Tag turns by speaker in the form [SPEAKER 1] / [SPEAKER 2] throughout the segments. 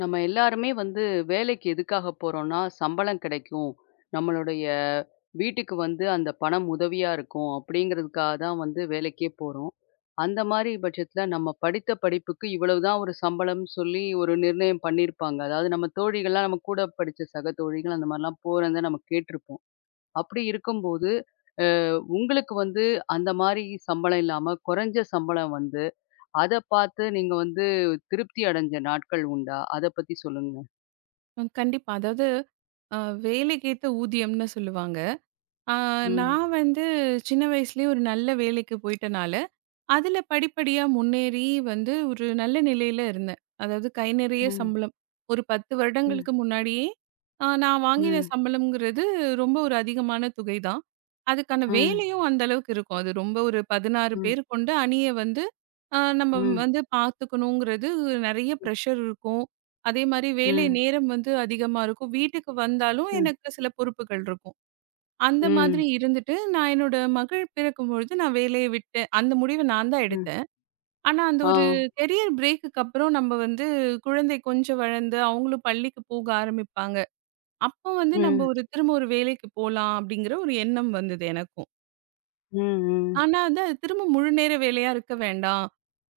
[SPEAKER 1] நம்ம எல்லாருமே வந்து வேலைக்கு எதுக்காக போறோம்னா, சம்பளம் கிடைக்கும். நம்மளுடைய வீட்டுக்கு வந்து அந்த பணம் உதவியா இருக்கும். அப்படிங்கிறதுக்காக தான் வந்து வேலைக்கே போறோம். அந்த மாரி பட்சத்தில நம்ம படித்த படிப்புக்கு இவ்வளவு தான் ஒரு சம்பளம்னு சொல்லி ஒரு நிர்ணயம் பண்ணியிருப்பாங்க. அதாவது நம்ம தோழிகள்லாம் நம்ம கூட படிச்ச சக தோழிகள் அந்த மாரிலாம் போறத நம்ம கேட்டுருப்போம். அப்படி இருக்கும்போது, அ உங்களுக்கு வந்து அந்த மாரி சம்பளம் இல்லாம குறைஞ்ச சம்பளம் வந்து அத பார்த்து நீங்க வந்து திருப்தி அடைஞ்ச நாட்கள் உண்டா? அத பத்தி சொல்லுங்க.
[SPEAKER 2] கண்டிப்பா. அதாவது, அ வேலைக்கேத்த ஊதியம்னு சொல்லுவாங்க. அ
[SPEAKER 1] ம்,
[SPEAKER 2] நான் வந்து சின்ன வயசுலயே ஒரு நல்ல வேலைக்கு போயிட்டனால, அதுல படிப்படியா முன்னேறி வந்து ஒரு நல்ல நிலையில இருந்தேன். அதாவது கை நிறைய
[SPEAKER 1] ம்,
[SPEAKER 2] சம்பளம். ஒரு 10
[SPEAKER 1] ம்,
[SPEAKER 2] வருடங்களுக்கு முன்னாடியே நான் வாங்கின
[SPEAKER 1] ம்,
[SPEAKER 2] சம்பளம்ங்கிறது ரொம்ப ஒரு அதிகமான தொகை தான். அதுக்கான
[SPEAKER 1] ம்,
[SPEAKER 2] வேலையும் அந்த அளவுக்கு இருக்கும். அது ரொம்ப ஒரு 16
[SPEAKER 1] ம்,
[SPEAKER 2] பேர் கொண்ட அணிய வந்து நம்ம
[SPEAKER 1] ம்,
[SPEAKER 2] வந்து பார்த்துக்கணுங்கிறது நெறைய
[SPEAKER 1] ம்,
[SPEAKER 2] ப்ரெஷர் இருக்கும். அதே மாரி வேலை
[SPEAKER 1] ம்,
[SPEAKER 2] நேரம் வந்து அதிகமா இருக்கும். வீட்டுக்கு வந்தாலும் எனக்கு சில பொறுப்புகள் இருக்கும். அந்த மாதிரி
[SPEAKER 1] ம்,
[SPEAKER 2] இருந்துட்டு நான் என்னோட மகள் பிறக்கும்பொழுது நான் வேலைய விட்டேன். அந்த முடிவ நான் தான்
[SPEAKER 1] ம்,
[SPEAKER 2] எடுத்தேன். ஆனா, அந்த
[SPEAKER 1] ஆ.
[SPEAKER 2] ஒரு கெரியர் பிரேக்குக்கு அப்புறம் நம்ம வந்து குழந்தை கொஞ்சம் வளர்ந்து, அவங்களும் பள்ளிக்கு போக ஆரம்பிப்பாங்க. அப்போ வந்து நம்ம
[SPEAKER 1] ம்,
[SPEAKER 2] ஒரு திரும்ப ஒரு வேலைக்கு போலாம் அப்படிங்கிற ஒரு எண்ணம் வந்தது எனக்கும்.
[SPEAKER 1] ம், ம்,
[SPEAKER 2] ஆனா வந்து அது திரும்ப முழு நேர வேலையா இருக்க வேண்டாம்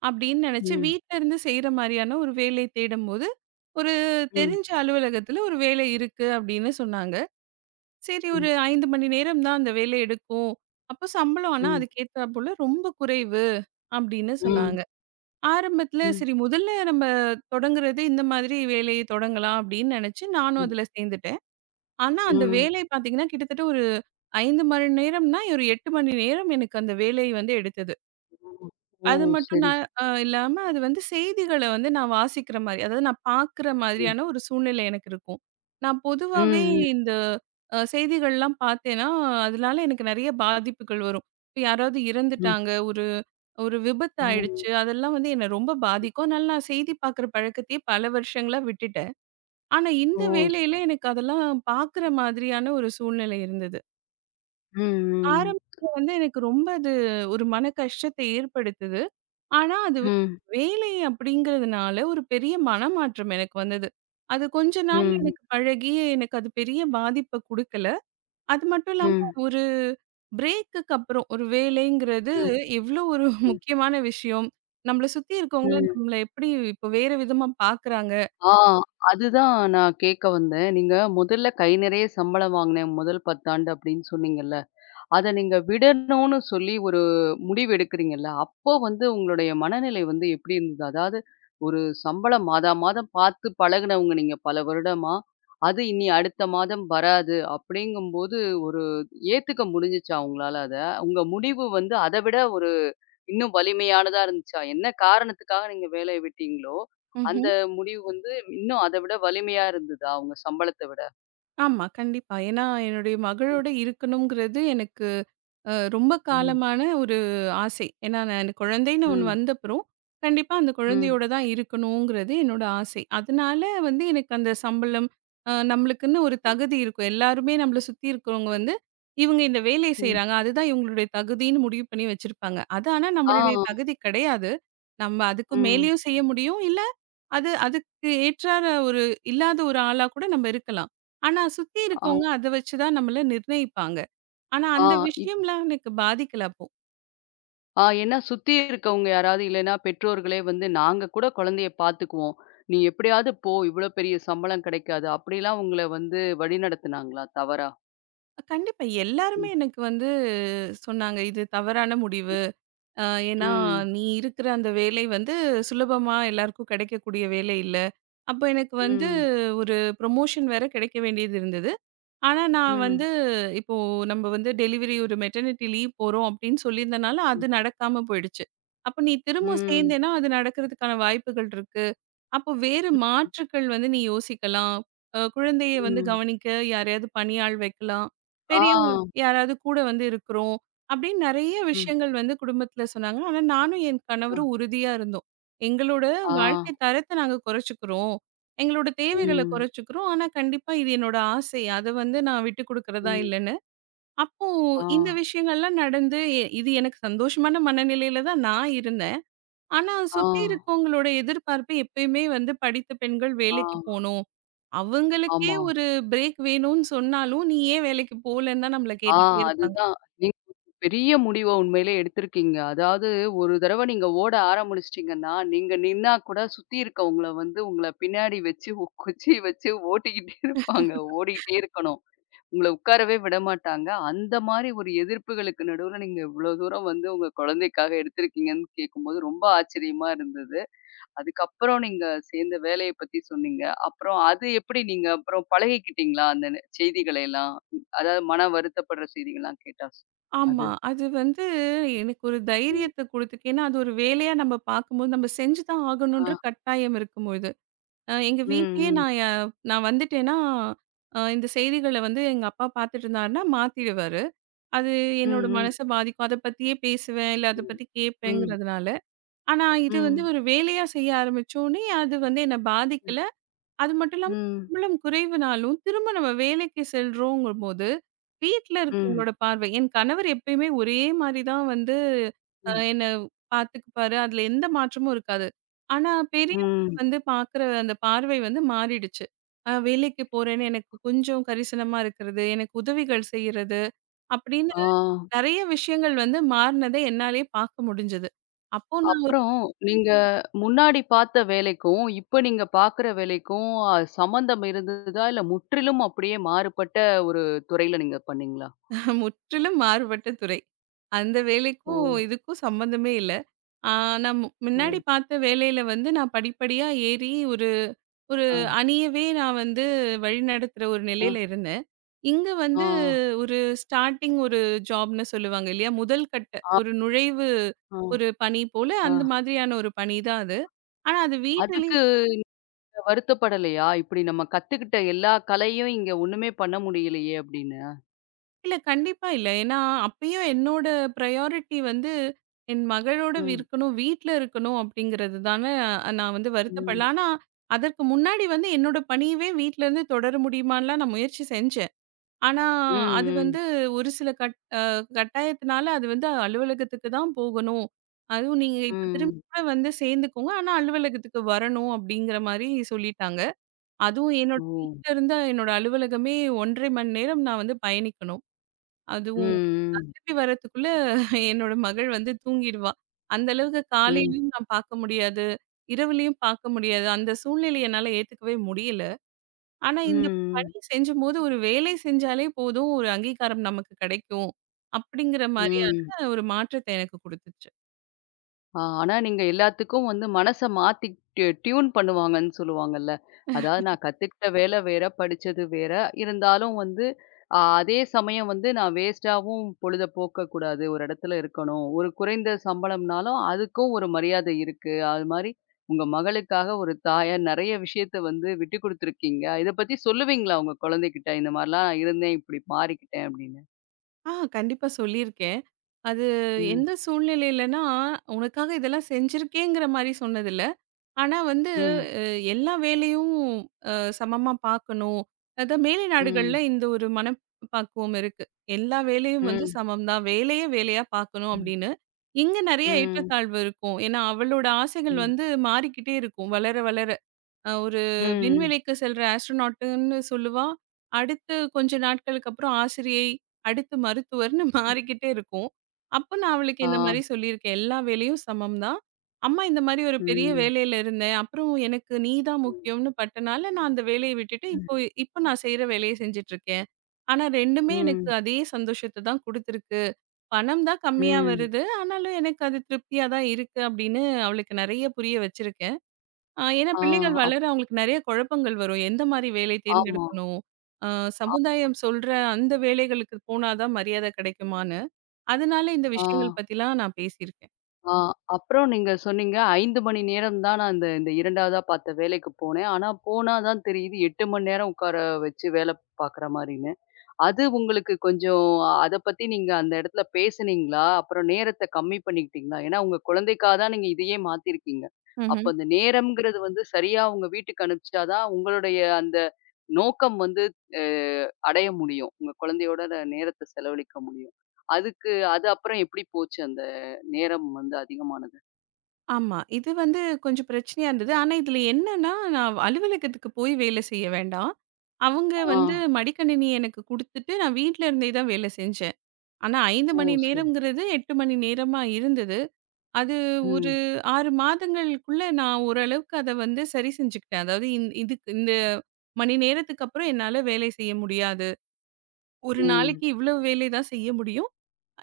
[SPEAKER 2] அப்படின்னு நெனச்சு,
[SPEAKER 1] ம்,
[SPEAKER 2] வீட்ல இருந்து செய்ற மாரியான ஒரு வேலை தேடும்போது, ஒரு
[SPEAKER 1] ம்,
[SPEAKER 2] தெரிஞ்ச அலுவலகத்துல ஒரு வேலை இருக்கு அப்படின்னு சொன்னாங்க. சரி ஒரு
[SPEAKER 1] ம்,
[SPEAKER 2] 5 மணி நேரம் தான் அந்த வேலை எடுக்கும். அப்போ சம்பளம் ஆனா
[SPEAKER 1] ம்,
[SPEAKER 2] அதுக்கேத்தாற்போல ரொம்ப குறைவு அப்படின்னு
[SPEAKER 1] ம்,
[SPEAKER 2] சொன்னாங்க. ஆரம்பத்துல
[SPEAKER 1] ம்,
[SPEAKER 2] சரி முதல்ல நம்ம தொடங்குறது இந்த மாதிரி வேலையை தொடங்கலாம் அப்படின்னு நினைச்சு நானும்
[SPEAKER 1] ம்,
[SPEAKER 2] அதுல சேர்ந்துட்டேன். ஆனா அந்த
[SPEAKER 1] ம்.
[SPEAKER 2] வேலை பார்த்தீங்கன்னா, கிட்டத்தட்ட ஒரு 5 மணி நேரம்னா, ஒரு 8 மணி நேரம் எனக்கு அந்த வேலை வந்து எடுத்தது.
[SPEAKER 1] ஓ!
[SPEAKER 2] அது மட்டும்
[SPEAKER 1] சரி,
[SPEAKER 2] நான்
[SPEAKER 1] சரி.
[SPEAKER 2] இல்லாம அது வந்து செய்திகள வந்து நான் வாசிக்கிற மாரி, அதாவது நான் பார்க்குற
[SPEAKER 1] ம்,
[SPEAKER 2] மாதிரியான ஒரு சூழ்நிலை எனக்கு இருக்கும். நான்
[SPEAKER 1] ம்,
[SPEAKER 2] பொதுவாவே
[SPEAKER 1] ம்,
[SPEAKER 2] இந்த செய்திகள்லாம் பார்த்தேன்னா, அதனால எனக்கு நெறைய பாதிப்புகள் வரும். இப்ப யாராவது
[SPEAKER 1] ம்.
[SPEAKER 2] இறந்துட்டாங்க, ஒரு ஒரு விபத்து
[SPEAKER 1] ஓ!
[SPEAKER 2] ஆயிடுச்சு. அதெல்லாம் வந்து என்ன ரொம்ப பாதிக்கும். அதனால நான் செய்தி பார்க்குற பழக்கத்தையே பல வருஷங்களா விட்டுட்டேன். ஆனா இந்த
[SPEAKER 1] ஓ!
[SPEAKER 2] வேலையில எனக்கு அதெல்லாம் பார்க்குற மாதிரியான ஒரு சூழ்நிலை இருந்தது.
[SPEAKER 1] ம், ம்,
[SPEAKER 2] ஆரம்பத்துல வந்து எனக்கு ரொம்ப அது ஒரு மன கஷ்டத்த ஏற்படுத்துது. ஆனா அது
[SPEAKER 1] ம்,
[SPEAKER 2] வேலை அப்படிங்கிறதுனால ஒரு பெரிய மனமாற்றம் எனக்கு வந்தது. அது கொஞ்ச நாள்
[SPEAKER 1] ம்,
[SPEAKER 2] எனக்கு பழகி எனக்கு அது பெரிய பாதிப்ப குடுக்கல. அது மட்டும் இல்லாம
[SPEAKER 1] ம்,
[SPEAKER 2] ஒரு பிரேக்குக்கு அப்புறம் ஒரு வேலைங்கிறது
[SPEAKER 1] ம்,
[SPEAKER 2] எவ்வளோ ஒரு
[SPEAKER 1] ம்,
[SPEAKER 2] முக்கியமான விஷயம். நம்மள சுத்தி இருக்கவங்கள
[SPEAKER 1] ம்.
[SPEAKER 2] நம்மள எப்படி இப்ப வேற விதமா பார்க்குறாங்க.
[SPEAKER 1] ஆ அதுதான் நான் கேட்க வந்தேன். நீங்க முதல்ல கை நிறைய சம்பளம் வாங்கினேன் முதல் 10 ஆண்டு அப்படின்னு சொன்னீங்கல்ல. அத நீங்க விடணும்னு சொல்லி ஒரு முடிவு எடுக்கிறீங்கல்ல, அப்போ வந்து உங்களுடைய மனநிலை வந்து எப்படி இருந்தது? அதாவது ஒரு சம்பளம் மாதா மாதம் பார்த்து பழகுனவங்க நீங்க பல வருடமா, அது இனி அடுத்த மாதம் வராது அப்படிங்கும்போது ஒரு ஏத்துக்க முடிஞ்சுச்சா உங்களால அத? உங்க முடிவு வந்து அத விட ஒரு இன்னும் வலிமையானதா இருந்துச்சா? என்ன காரணத்துக்காக நீங்க வேலைய விட்டீங்களோ, அந்த
[SPEAKER 2] ம்ஹ்ம்.
[SPEAKER 1] முடிவு வந்து இன்னும் அத விட வலிமையா இருந்ததா? உங்க சம்பளத்த விட?
[SPEAKER 2] ஆமா, கண்டிப்பா. ஏன்னா என்னுடைய
[SPEAKER 1] ம்.
[SPEAKER 2] மகளோட இருக்கணுங்கிறது எனக்கு ரொம்ப
[SPEAKER 1] ம்.
[SPEAKER 2] காலமான ஒரு ஆசை. ஏன்னா, நான் எனக்கு குழந்தைன்னு ஒண்ணு
[SPEAKER 1] ம்.
[SPEAKER 2] வந்தப்புறம், கண்டிப்பா அந்த
[SPEAKER 1] ம்.
[SPEAKER 2] குழந்தையோட தான் இருக்கணுங்கிறது என்னோட ஆசை. அதனால வந்து எனக்கு அந்த சம்பளம், நம்மளுக்குன்னு ஒரு தகுதி இருக்கும். எல்லாருமே நம்மள சுத்தி இருக்கிறவங்க வந்து, இவங்க இந்த வேலைய
[SPEAKER 1] ம்.
[SPEAKER 2] செய்றாங்க. அதுதான் இவங்களுடைய தகுதின்னு முடிவு பண்ணி வச்சிருப்பாங்க. அது ஆனா
[SPEAKER 1] ஆ.
[SPEAKER 2] நம்மளுடைய தகுதி கிடையாது. நம்ம அதுக்கு
[SPEAKER 1] ம்.
[SPEAKER 2] மேலேயும் செய்ய முடியும். இல்ல, அது அதுக்கு ஏற்றாற ஒரு இல்லாத ஒரு ஆளா கூட நம்ம இருக்கலாம். ஆனா சுத்தி
[SPEAKER 1] ஆ.
[SPEAKER 2] இருக்கவங்க அத வச்சு தான் நம்மள நிர்ணயிப்பாங்க. ஆனா,
[SPEAKER 1] ஆ.
[SPEAKER 2] அந்த
[SPEAKER 1] இப்
[SPEAKER 2] விஷயம்லாம் எனக்கு பாதிக்கல அப்போ.
[SPEAKER 1] ஆ ஏன்னா சுத்தி இருக்கவங்க யாராவது இல்லன்னா, பெற்றோர்களே வந்து நாங்க கூட குழந்தைய பார்த்துக்குவோம். நீ எப்படியாவது போ, இவ்வளோ பெரிய சம்பளம் கிடைக்காது. அப்படிலாம் உங்கள வந்து வழிநடத்துனாங்களா தவறா?
[SPEAKER 2] கண்டிப்பா எல்லாருமே
[SPEAKER 1] ம்.
[SPEAKER 2] எனக்கு வந்து சொன்னாங்க, "இது தவறான முடிவு. அ ஏன்னா
[SPEAKER 1] ம்.
[SPEAKER 2] நீ இருக்கிற அந்த வேலை வந்து சுலபமா எல்லாருக்கும் கிடைக்கக்கூடிய வேலை இல்ல." அப்ப எனக்கு வந்து
[SPEAKER 1] ம்.
[SPEAKER 2] ஒரு ப்ரமோஷன் வேற கிடைக்க வேண்டியது இருந்தது. ஆனா, நான் வந்து
[SPEAKER 1] ம்.
[SPEAKER 2] இப்போ நம்ம வந்து டெலிவரி ஒரு மெட்டர்னிட்டி லீவ் போறோம் அப்படின்னு சொல்லியிருந்தனால,
[SPEAKER 1] ம்.
[SPEAKER 2] அது நடக்காம போயிடுச்சு. அப்ப நீ திரும்ப
[SPEAKER 1] ம்.
[SPEAKER 2] சேர்ந்தேன்னா, அது நடக்கிறதுக்கான வாய்ப்புகள் இருக்கு. அப்போ வேறு மாற்றுக்கள் வந்து நீ யோசிக்கலாம். குழந்தைய வந்து
[SPEAKER 1] ம்.
[SPEAKER 2] கவனிக்க யாரையாவது பணியாள் வைக்கலாம்.
[SPEAKER 1] ஆ.
[SPEAKER 2] பெரியவங்க யாராவது கூட வந்து இருக்கிறோம். அப்படின்னு நெறைய
[SPEAKER 1] ம்.
[SPEAKER 2] விஷயங்கள் வந்து குடும்பத்தில சொன்னாங்க. ஆனா நானும் என்
[SPEAKER 1] அ.
[SPEAKER 2] கணவரும் உறுதியா இருந்தோம். எங்களோட
[SPEAKER 1] ஆ.
[SPEAKER 2] வாழ்க்கை தரத்த நாங்க குறைச்சுக்கிறோம். எங்களோட தேவைகள
[SPEAKER 1] ம்,
[SPEAKER 2] குறைச்சுக்கிறோம். ஆனா கண்டிப்பா இது என்னோட ஆசை. அத வந்து நான் விட்டுக் குடுக்கிறதா
[SPEAKER 1] ம்.
[SPEAKER 2] இல்லன்னு. அப்போ
[SPEAKER 1] ஆ,
[SPEAKER 2] இந்த விஷயங்கள்லாம் நடந்து இது எனக்கு சந்தோஷமான மனநிலையில தான் நான் இருந்தேன். ஆனா,
[SPEAKER 1] ஆ,
[SPEAKER 2] சுத்தி இருக்கவங்களோட எதிர்பார்ப்பு எப்பயுமே வந்து படித்த பெண்கள்
[SPEAKER 1] ஆ,
[SPEAKER 2] வேலைக்கு போணும். அவங்களுக்கே
[SPEAKER 1] ஆமா.
[SPEAKER 2] ஒரு பிரேக் வேணும்னு சொன்னாலும், "நீ ஏன் வேலைக்கு போலன்னு?" தான் நம்மள
[SPEAKER 1] ஆ
[SPEAKER 2] கேட்டுட்டே இருப்பாங்க.
[SPEAKER 1] அதுதான். நீங்க ஒரு பெரிய முடிவ உண்மையிலே எடுத்திருக்கீங்க. அதாவது ஒரு தடவ நீங்க ஓட ஆரம்பிச்சுட்டீங்கன்னா, நீங்க நின்னா கூட சுத்தி இருக்கவங்கள வந்து உங்கள பின்னாடி வச்சு குச்சி வச்சு ஓட்டிக்கிட்டே இருப்பாங்க. ஓடிக்கிட்டே இருக்கணும். உங்கள உட்காரவே விடமாட்டாங்க. அந்த மாரி ஒரு எதிர்ப்புகளுக்கு நடுவுல நீங்க இவ்ளோ தூரம் வந்து உங்க குழந்தைக்காக எடுத்திருக்கீங்கன்னு கேட்கும்போது ரொம்ப ஆச்சரியமா இருந்தது. அதுக்கப்புறம் நீங்க சேர்ந்த வேலைய பத்தி சொன்னீங்க. அப்புறம் அது எப்படி நீங்க அப்புறம் பழகிக்கிட்டீங்களா? அந்த செய்திகளை எல்லாம்? அதாவது மனம் வருத்தப்படுற செய்திகள்லாம் கேட்டா?
[SPEAKER 2] ஆமா.
[SPEAKER 1] அது.
[SPEAKER 2] அது வந்து எனக்கு ஒரு தைரியத்த குடுத்துச்சு. ஏன்னா, அது ஒரு வேலையா நம்ம பார்க்கும்போது, நம்ம செஞ்சு தான் ஆகணுன்ற
[SPEAKER 1] ஆ.
[SPEAKER 2] கட்டாயம் இருக்கும்பொழுது. எங்க வீட்லயே
[SPEAKER 1] ம்,
[SPEAKER 2] நான் வந்துட்டேன்னா, இந்த செய்திகள வந்து எங்க அப்பா பார்த்துட்டு இருந்தாருன்னா, மாத்திடுவாரு. அது
[SPEAKER 1] ஆ,
[SPEAKER 2] என்னோட
[SPEAKER 1] ம்.
[SPEAKER 2] மனச பாதிக்கும். அத பத்தியே பேசுவேன், இல்ல அத
[SPEAKER 1] ம்,
[SPEAKER 2] பத்தி
[SPEAKER 1] ம். ம்.
[SPEAKER 2] கேட்பேங்கிறதுனால. ஆனா,
[SPEAKER 1] ம்.
[SPEAKER 2] இது வந்து
[SPEAKER 1] ம்.
[SPEAKER 2] ஒரு வேலையா செய்ய ஆரம்பிச்சோனே, அது வந்து என்ன பாதிக்கல. அது மட்டும் இல்லாம
[SPEAKER 1] ம்.
[SPEAKER 2] சம்பளம் குறைவுனாலும், திரும்ப நம்ம வேலைக்கு செல்றோங்கும்போது, வீட்ல
[SPEAKER 1] ம்.
[SPEAKER 2] இருக்கவங்களோட பார்வை என் கணவர் எப்பயுமே ஒரே மாரி தான் வந்து என்ன பார்த்துக்குப்பாரு. அதுல எந்த மாற்றமும் இருக்காது. ஆனா, பெரியவங்க
[SPEAKER 1] ம்.
[SPEAKER 2] வந்து பார்க்குற அந்த பார்வை வந்து மாறிடுச்சு. வேலைக்கு போறேன்னு எனக்கு கொஞ்சம் கரிசனமா இருக்கிறது, எனக்கு உதவிகள் செய்றது, அப்படின்னு
[SPEAKER 1] ஆ.
[SPEAKER 2] நெறைய விஷயங்கள் வந்து மாறுனத என்னாலயே பார்க்க முடிஞ்சது. அப்போ
[SPEAKER 1] அப்புறம் நீங்க முன்னாடி பார்த்த வேலைக்கும், இப்ப நீங்க பார்க்குற வேலைக்கும் சம்மந்தம் இருந்ததா? இல்ல முற்றிலும் அப்படியே மாறுபட்ட ஒரு துறையில நீங்க பண்ணீங்களா?
[SPEAKER 2] முற்றிலும் மாறுபட்ட துறை. அந்த
[SPEAKER 1] ஓ!
[SPEAKER 2] வேலைக்கும், இதுக்கும் சம்மந்தமே இல்ல. ஆ நான்
[SPEAKER 1] ஓ!
[SPEAKER 2] முன்னாடி பார்த்த வேலையில வந்து நான் படிப்படியா ஏறி ஒரு ஒரு
[SPEAKER 1] ஆ,
[SPEAKER 2] அணியவே நான் வந்து வழிநடத்துற ஒரு
[SPEAKER 1] ஆ,
[SPEAKER 2] நிலையில இருந்தேன். இங்க
[SPEAKER 1] ஆ.
[SPEAKER 2] வந்து ஒரு ஸ்டார்ட்டிங் ஒரு ஜாப்ன்னு சொல்லுவாங்க இல்லையா? முதல் கட்ட
[SPEAKER 1] ஆ,
[SPEAKER 2] ஒரு நுழைவு
[SPEAKER 1] ஆ,
[SPEAKER 2] ஒரு பணி போல
[SPEAKER 1] ஆ.
[SPEAKER 2] அந்த மாதிரியான ஒரு பணி தான் அது. ஆனா அது வீட்டிலே
[SPEAKER 1] அதுக்கு வருத்தப்படலையா? இப்படி நம்ம கத்துக்கிட்ட எல்லா கலையும் இங்க ஒண்ணுமே பண்ண முடியலையே அப்படின்னு.
[SPEAKER 2] இல்ல. கண்டிப்பா இல்ல. ஏன்னா, அப்பயும் என்னோட பிரையாரிட்டி வந்து என் மகளோட
[SPEAKER 1] ம்,
[SPEAKER 2] இருக்கணும், வீட்ல இருக்கணும் அப்படிங்கிறது தான நான் வந்து வருத்தப்படல.
[SPEAKER 1] ம்,
[SPEAKER 2] ஆனா, அதற்கு முன்னாடி வந்து என்னோட பணியவே வீட்லருந்து தொடர முடியுமான்லாம் நான் முயற்சி செஞ்சேன். ஆனா,
[SPEAKER 1] ம்,
[SPEAKER 2] அது
[SPEAKER 1] ம்,
[SPEAKER 2] வந்து ஒரு சில கட்டாயத்தினால அது வந்து அலுவலகத்துக்கு தான் போகணும். அதுவும் நீங்க இப்ப திரும்ப
[SPEAKER 1] ம்.
[SPEAKER 2] கூட வந்து சேர்ந்துக்கோங்க. ஆனா, அலுவலகத்துக்கு வரணும் அப்படிங்கிற மாரி சொல்லிட்டாங்க. அதுவும் என்னோட
[SPEAKER 1] ஓ!
[SPEAKER 2] வீட்லருந்து என்னோட அலுவலகமே 1 1/2 மணி நேரம் நான் வந்து பயணிக்கணும்.
[SPEAKER 1] ம்,
[SPEAKER 2] அதுவும்
[SPEAKER 1] ம்,
[SPEAKER 2] திரும்பி வரதுக்குள்ள என்னோட மகள் வந்து தூங்கிடுவா. அந்த அளவுக்கு
[SPEAKER 1] ம்,
[SPEAKER 2] காலையிலயும் நான் பார்க்க முடியாது. இரவுலயும் பார்க்க முடியாது. அந்த சூழ்நிலைய என்னால ஏத்துக்கவே முடியல. ஆனா, இந்த
[SPEAKER 1] ம்,
[SPEAKER 2] பணி செஞ்சும்போது ஒரு வேலை செஞ்சாலே போதும், ஒரு அங்கீகாரம் நமக்கு கிடைக்கும். அப்படிங்கிற
[SPEAKER 1] ம்.
[SPEAKER 2] மாரியான ஒரு மாற்றத்த எனக்கு குடுத்துச்சு.
[SPEAKER 1] ஆ, ஆனா நீங்க எல்லாத்துக்கும் வந்து மனச மாத்தி ட்யூ டியூன் பண்ணுவாங்கன்னு சொல்லுவாங்கல்ல. அதாவது நான் கத்துக்கிட்ட வேலை வேற, படிச்சது வேற. இருந்தாலும் வந்து அ அதே சமயம் வந்து நான் வேஸ்ட்டாவும் பொழுத போக்கக்கூடாது. ஒரு இடத்துல இருக்கணும். ஒரு குறைந்த சம்பளம்னாலும் அதுக்கும் ஒரு மரியாதை இருக்கு. அது மாரி உங்க மகளுக்காக ஒரு தாயா நெறைய விஷயத்த வந்து விட்டு குடுத்துருக்கீங்க. இத பத்தி சொல்லுவீங்களா உங்க குழந்தைகிட்ட? இந்த மாரிலாம் இருந்தேன், இப்படி மாறிக்கிட்டேன் அப்படின்னு.
[SPEAKER 2] கண்டிப்பா சொல்லியிருக்கேன். அது
[SPEAKER 1] ம்.
[SPEAKER 2] எந்த சூழ்நிலையிலனா, உனக்காக இதெல்லாம் செஞ்சிருக்கேங்கிற மாரி சொன்னதில்ல. ஆனா வந்து,
[SPEAKER 1] ம்.
[SPEAKER 2] அ எல்லா வேலையும் அ சமமா பார்க்கணும். அதான் மேலை நாடுகள்ல
[SPEAKER 1] ம்.
[SPEAKER 2] இந்த ஒரு மனப்பக்குவம் இருக்கு. எல்லா வேலையும் வந்து
[SPEAKER 1] ம்.
[SPEAKER 2] சமம் தான். வேலைய வேலையா பார்க்கணும்
[SPEAKER 1] ம்.
[SPEAKER 2] அப்படின்னு. இங்க நெறைய
[SPEAKER 1] ம்.
[SPEAKER 2] ஏற்றத்தாழ்வு இருக்கும். ஏன்னா அவளோட ஆசைகள்
[SPEAKER 1] ம்.
[SPEAKER 2] வந்து மாறிக்கிட்டே இருக்கும். வளர, வளர. ஒரு
[SPEAKER 1] ம்.
[SPEAKER 2] விண்வெளிக்கு செல்ற ஆஸ்ட்ரோநாட்டுன்னு சொல்லுவா. அடுத்து கொஞ்ச நாட்களுக்கு அப்புறம் ஆசிரியை, அடுத்து மருத்துவர்ன்னு மாறிக்கிட்டே இருக்கும். அப்ப நான் அவளுக்கு
[SPEAKER 1] ஆ.
[SPEAKER 2] இந்த மாரி சொல்லியிருக்கேன். எல்லா வேலையும் சமம் தான். அம்மா இந்த மாரி ஒரு பெரிய
[SPEAKER 1] ம்.
[SPEAKER 2] வேலையில இருந்தேன். அப்புறம் எனக்கு நீ தான் முக்கியம்னு பட்டனால, நான் அந்த வேலைய விட்டுட்டு
[SPEAKER 1] ம்.
[SPEAKER 2] இப்போ இப்ப நான் செய்ற வேலைய செஞ்சுட்டுருக்கேன். ஆனா 2மே எனக்கு
[SPEAKER 1] ம்.
[SPEAKER 2] அதே சந்தோஷத்த தான் குடுத்துருக்கு. பணம் தான் கம்மியா
[SPEAKER 1] ம்.
[SPEAKER 2] வருது. ஆனாலும் எனக்கு அது திருப்தியா தான் இருக்கு அப்படின்னு அவளுக்கு நெறைய புரிய வச்சிருக்கேன். ஏன்னா
[SPEAKER 1] ஆ.
[SPEAKER 2] பிள்ளைகள்
[SPEAKER 1] அப்
[SPEAKER 2] வளர அவங்களுக்கு நெறைய குழப்பங்கள் வரும். எந்த மாரி வேலை
[SPEAKER 1] ஆமா.
[SPEAKER 2] தேர்ந்தெடுக்கணும்? அ
[SPEAKER 1] அ
[SPEAKER 2] சமுதாயம் சொல்ற அந்த வேலைகளுக்கு போனா தான் மரியாதை கிடைக்குமான்னு. அதனால இந்த
[SPEAKER 1] ஆ.
[SPEAKER 2] விஷயங்கள் பத்திலாம் நான் பேசியிருக்கேன்.
[SPEAKER 1] ஆ. அப்புறம் நீங்க சொன்னீங்க 5 மணி நேரம் தான் நான் இந்த இந்த 2வதா பார்த்த வேலைக்கு போனேன். ஆனா போனா தான் தெரியுது 8 மணி நேரம் உட்கார வச்சு வேலை பார்க்குற மாரின்னு. அது உங்களுக்கு கொஞ்சம் அத பத்தி நீங்க அந்த இடத்துல பேசுனீங்களா? அப்புறம் நேரத்த கம்மி பண்ணிக்கிட்டீங்களா? ஏன்னா உங்க குழந்தைக்காக தான் நீங்க இதையே மாத்திருக்கீங்க. அப்ப
[SPEAKER 2] ம்ஹ்ம்.
[SPEAKER 1] அந்த நேரம்ங்கிறது வந்து சரியா உங்க வீட்டுக்கு அனுப்பிச்சா தான் உங்களுடைய அந்த நோக்கம் வந்து அ அடைய முடியும். உங்க குழந்தையோட நேரத்த செலவழிக்க முடியும். அதுக்கு அது அப்புறம் எப்படி போச்சு அந்த நேரம் வந்து அதிகமானது?
[SPEAKER 2] ஆமா. இது வந்து கொஞ்சம் பிரச்சனையா இருந்தது. ஆனா இதுல என்னன்னா, நான் அலுவலகத்துக்கு போய் வேலை செய்ய வேண்டாம். அவங்க
[SPEAKER 1] ஆ.
[SPEAKER 2] வந்து மடிக்கணினி எனக்கு குடுத்துட்டு, நான் வீட்ல இருந்தே தான் வேலை செஞ்சேன். ஆனா 5
[SPEAKER 1] ஓ!
[SPEAKER 2] மணி
[SPEAKER 1] சரி.
[SPEAKER 2] நேரம்ங்கிறது 8 மணி நேரமா இருந்தது. அது ஒரு
[SPEAKER 1] ம்.
[SPEAKER 2] 6 மாதங்களுக்குள்ள நான் ஓரளவுக்கு அத வந்து சரி செஞ்சுக்கிட்டேன். அதாவது இதுக்கு இந்த மணி நேரத்துக்கு அப்புறம் என்னால வேலை செய்ய முடியாது. ஒரு
[SPEAKER 1] ம்.
[SPEAKER 2] நாளைக்கு இவ்வளவு வேலை தான் செய்ய முடியும்.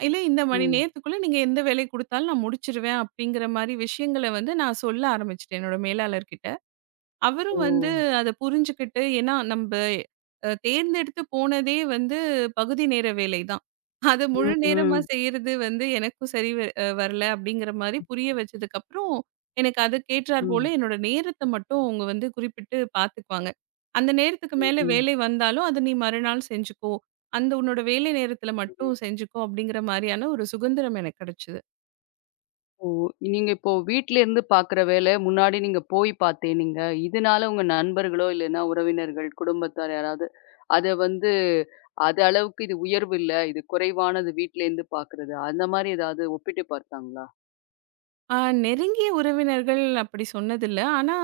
[SPEAKER 2] இல்ல இந்த மணி
[SPEAKER 1] ம்.
[SPEAKER 2] நேரத்துக்குள்ள நீங்க எந்த வேலை குடுத்தாலும் நான் முடிச்சுருவேன். அப்படிங்கிற மாரி விஷயங்கள வந்து நான் சொல்ல ஆரம்பிச்சுட்டேன் என்னோட மேலாளர்கிட்ட. அவரும்
[SPEAKER 1] ஓ!
[SPEAKER 2] வந்து அத புரிஞ்சுக்கிட்டு ஏன்னா நம்ப தேர்ந்தெடுத்து போனதே வந்து பகுதி நேர வேலை தான். அத முழு நேரமா
[SPEAKER 1] ம்.
[SPEAKER 2] செய்றது வந்து எனக்கும் சரி வ அ வரல அப்படிங்கிற மாரி புரிய வச்சதுக்கப்புறம், எனக்கு அதுக்கேற்றார் போல
[SPEAKER 1] ம்.
[SPEAKER 2] என்னோட நேரத்த மட்டும் அவங்க வந்து குறிப்பிட்டு பார்த்துக்குவாங்க. அந்த நேரத்துக்கு மேல
[SPEAKER 1] ம்.
[SPEAKER 2] வேலை வந்தாலும், "அத நீ மறுநாள் செஞ்சுக்கோ. அந்த உன்னோட வேலை நேரத்துல மட்டும்
[SPEAKER 1] ம்.
[SPEAKER 2] செஞ்சுக்கோ" அப்படிங்கிற மாரியான ஒரு சுதந்திரம் எனக்கு கிடைச்சது.
[SPEAKER 1] ஓ! நீங்க இப்போ வீட்லேருந்து பார்க்குற வேல, முன்னாடி நீங்க போய் பார்த்தேன்னீங்க. இதனால உங்க நண்பர்களோ, இல்லைன்னா உறவினர்கள், குடும்பத்தார் யாராவது, அத வந்து "அது அளவுக்கு இது உயர்வு இல்ல. இது குறைவானது வீட்லேருந்து பார்க்குறது." அந்த மாரி ஏதாவது ஒப்பிட்டு பார்த்தாங்களா?
[SPEAKER 2] ஆ, நெருங்கிய உறவினர்கள் அப்படி சொன்னதில்ல. ஆனா,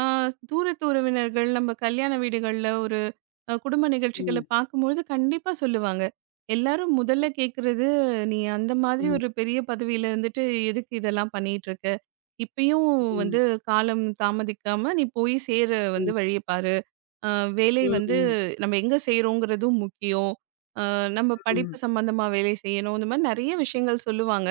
[SPEAKER 2] ஆ தூரத்து உறவினர்கள், நம்ம கல்யாண வீடுகள்ல ஒரு குடும்ப நிகழ்ச்சிகள
[SPEAKER 1] ம்.
[SPEAKER 2] பார்க்கும்பொழுது கண்டிப்பா சொல்லுவாங்க. எல்லாரும் முதல்ல கேட்கறது, "நீ அந்த மாதிரி
[SPEAKER 1] ம்.
[SPEAKER 2] ஒரு பெரிய பதவியில இருந்துட்டு, எதுக்கு இதெல்லாம் பண்ணிட்டுருக்க? இப்பயும் வந்து
[SPEAKER 1] ம்.
[SPEAKER 2] காலம் தாமதிக்காம நீ போய் சேர வந்து
[SPEAKER 1] ம்.
[SPEAKER 2] வழிய பாரு. அ வேலை வந்து
[SPEAKER 1] ம்.
[SPEAKER 2] நம்ம எங்க செய்றோங்கிறதும் முக்கியம். நம்ம படிப்பு
[SPEAKER 1] ம்.
[SPEAKER 2] சம்மந்தமா வேலை செய்யணும்." இந்த மாரி நெறைய விஷயங்கள் சொல்லுவாங்க.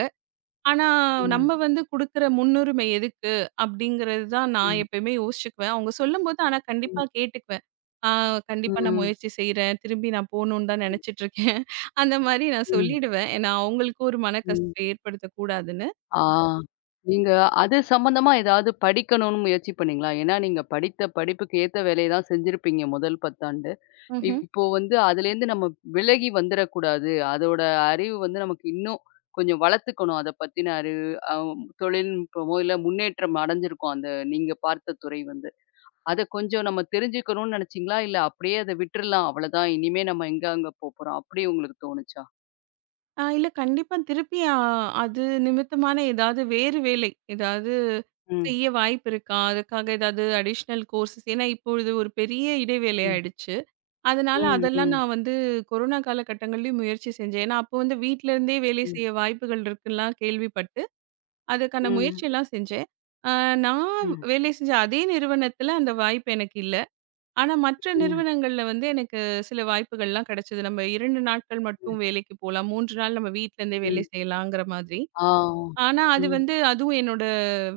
[SPEAKER 2] ஆனா,
[SPEAKER 1] ம்.
[SPEAKER 2] நம்ம
[SPEAKER 1] ம்.
[SPEAKER 2] வந்து குடுக்குற முன்னுரிமை எதுக்கு? அப்படிங்கிறது தான் நான்
[SPEAKER 1] ம்.
[SPEAKER 2] எப்பயுமே யோசிச்சுக்குவேன். அவங்க சொல்லும்போது ஆனா கண்டிப்பா
[SPEAKER 1] ம்.
[SPEAKER 2] கேட்டுக்குவேன். ஆ கண்டிப்பா நான்
[SPEAKER 1] ம்.
[SPEAKER 2] முயற்சி செய்றேன். திரும்பி நான் போணும்னு தான் நெனச்சுட்டுருக்கேன். அந்த மாரி நான்
[SPEAKER 1] ம்.
[SPEAKER 2] சொல்லிடுவேன். ஏன்னா, அவங்களுக்கும் ஒரு
[SPEAKER 1] ம்.
[SPEAKER 2] மனக்கசப்ப ஏற்படுத்தக் கூடாதுன்னு.
[SPEAKER 1] ஆ. நீங்க அது சம்மந்தமா ஏதாவது படிக்கணும்னு முயற்சி பண்ணீங்களா? ஏன்னா, நீங்க படித்த படிப்புக்கு ஏத்த வேலைய தான் செஞ்சிருப்பீங்க முதல் 10 ஆண்டு.
[SPEAKER 2] ம்ஹ்ம்.
[SPEAKER 1] இப்போ வந்து அதுலேருந்து நம்ம விலகி வந்துறக்கூடாது. அதோட அறிவு வந்து நமக்கு இன்னும் கொஞ்சம் வளர்த்துக்கணும். அத பத்தின அறிவு அ தொழில்நுட்பமோ, இல்ல முன்னேற்றம் அடைஞ்சிருக்கும். அந்த நீங்க பார்த்த துறை வந்து. அத கொஞ்சம் நம்ம தெரிஞ்சுக்கணும்னு நினைச்சீங்களா? இல்ல அப்படியே அத விட்டுறலாம். அவ்வளதான். இனிமே நம்ம எங்க அங்க போப்போறோம். அப்படி உங்களுக்கு தோணுச்சா?
[SPEAKER 2] ஆ இல்ல கண்டிப்பா திருப்பி அது நிமித்தமான ஏதாவது வேறு வேலை, ஏதாவது
[SPEAKER 1] ம்.
[SPEAKER 2] செய்ய வாய்ப்பு இருக்கா? அதுக்காக ஏதாவது அடிஷ்னல் கோர்ஸஸ் ஏன்னா இப்பொழுது ஒரு பெரிய இடைவேளை
[SPEAKER 1] ம்.
[SPEAKER 2] ஆயிடுச்சு. அதனால
[SPEAKER 1] ம்.
[SPEAKER 2] அதெல்லாம்
[SPEAKER 1] ம்.
[SPEAKER 2] நான் வந்து கொரோனா காலகட்டங்கள்லயும் முயற்சி செஞ்சேன். ஏன்னா, அப்போ வந்து வீட்ல இருந்தே வேலை
[SPEAKER 1] ம்.
[SPEAKER 2] செய்ய வாய்ப்புகள் இருக்குன்லாம் கேள்விப்பட்டு, அதுக்கான
[SPEAKER 1] ம்.
[SPEAKER 2] முயற்சியெல்லாம் செஞ்சேன். அ நான்
[SPEAKER 1] ம்.
[SPEAKER 2] வேலை செஞ்ச அதே நிறுவனத்தில அந்த வாய்ப்பு எனக்கு இல்ல. ஆனா, மற்ற
[SPEAKER 1] ம்.
[SPEAKER 2] நிறுவனங்கள்ல வந்து எனக்கு சில வாய்ப்புகள்லாம் கிடைச்சது. நம்ம 2 நாட்கள்
[SPEAKER 1] ம்.
[SPEAKER 2] மட்டும் வேலைக்கு போலாம். 3 நாள் நம்ம வீட்ல இருந்தே வேலை
[SPEAKER 1] ம்.
[SPEAKER 2] செய்யலாங்கிற மாதிரி.
[SPEAKER 1] ஆ.
[SPEAKER 2] ஆனா, அது
[SPEAKER 1] ம்.
[SPEAKER 2] வந்து அதுவும் என்னோட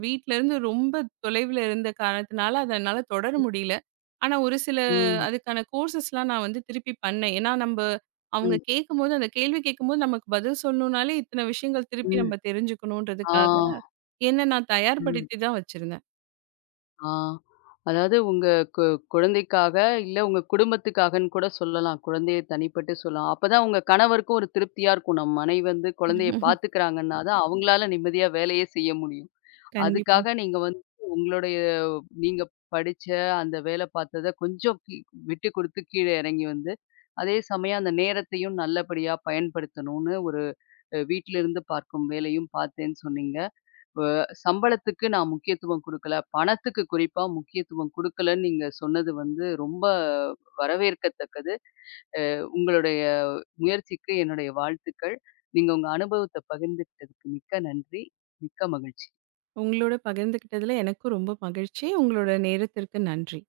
[SPEAKER 2] வீட்லருந்து ரொம்ப தொலைவுல இருந்த காரணத்தினால, அத என்னால தொடர
[SPEAKER 1] ம்.
[SPEAKER 2] முடியல. ஆனா, ஒரு சில
[SPEAKER 1] ம்.
[SPEAKER 2] அதுக்கான கோர்ஸஸ்லாம் நான் வந்து திருப்பி பண்ணேன். ஏன்னா, நம்ப அவங்க கேட்கும்போது அந்த கேள்வி கேட்கும்போது நமக்கு பதில் சொல்லணும்னாலே, இத்தன விஷயங்கள் திருப்பி
[SPEAKER 1] ம்.
[SPEAKER 2] நம்ம தெரிஞ்சுக்கணுன்றதுக்காக,
[SPEAKER 1] ஆ.
[SPEAKER 2] என்ன நான்
[SPEAKER 1] ம்.
[SPEAKER 2] தயார்படுத்தி தான் வச்சிருந்தேன்.
[SPEAKER 1] ஆ. அதாவது உங்க கு குழந்தைக்காக, இல்ல உங்க குடும்பத்துக்காகன்னு கூட சொல்லலாம். குழந்தைய தனிப்பட்டு சொல்லலாம். அப்பதான் உங்க கணவருக்கும் ஒரு திருப்தியா இருக்கும். நம்ம மனைவி வந்து குழந்தைய
[SPEAKER 2] ம்ஹ்ம்.
[SPEAKER 1] பாத்துக்கிறாங்கன்னா தான், அவங்களால நிம்மதியா வேலையே செய்ய முடியும்.
[SPEAKER 2] கண்டிப்பா.
[SPEAKER 1] அதுக்காக நீங்க வந்து உங்களுடைய நீங்க படிச்ச அந்த வேலை பாத்தத கொஞ்சம் விட்டு குடுத்து கீழ இறங்கி வந்து, அதே சமயம் அந்த நேரத்தையும் நல்லபடியா பயன்படுத்தணும்னு ஒரு வீட்ல இருந்து பார்க்கும் வேலையும் பார்த்தேன்னு சொன்னீங்க. அ சம்பளத்துக்கு நான் முக்கியத்துவம் குடுக்கல. பணத்துக்கு குறிப்பா முக்கியத்துவம் குடுக்கலன்னு நீங்க சொன்னது வந்து ரொம்ப வரவேற்கத்தக்கது. உங்களுடைய முயற்சிக்கு என்னுடைய வாழ்த்துக்கள். நீங்க உங்க அனுபவத்த பகிர்ந்துக்கிட்டதுக்கு மிக்க நன்றி. மிக்க மகிழ்ச்சி.
[SPEAKER 2] உங்களோட பகிர்ந்துக்கிட்டதுல எனக்கும் ரொம்ப மகிழ்ச்சி. உங்களோட நேரத்திற்கு நன்றி.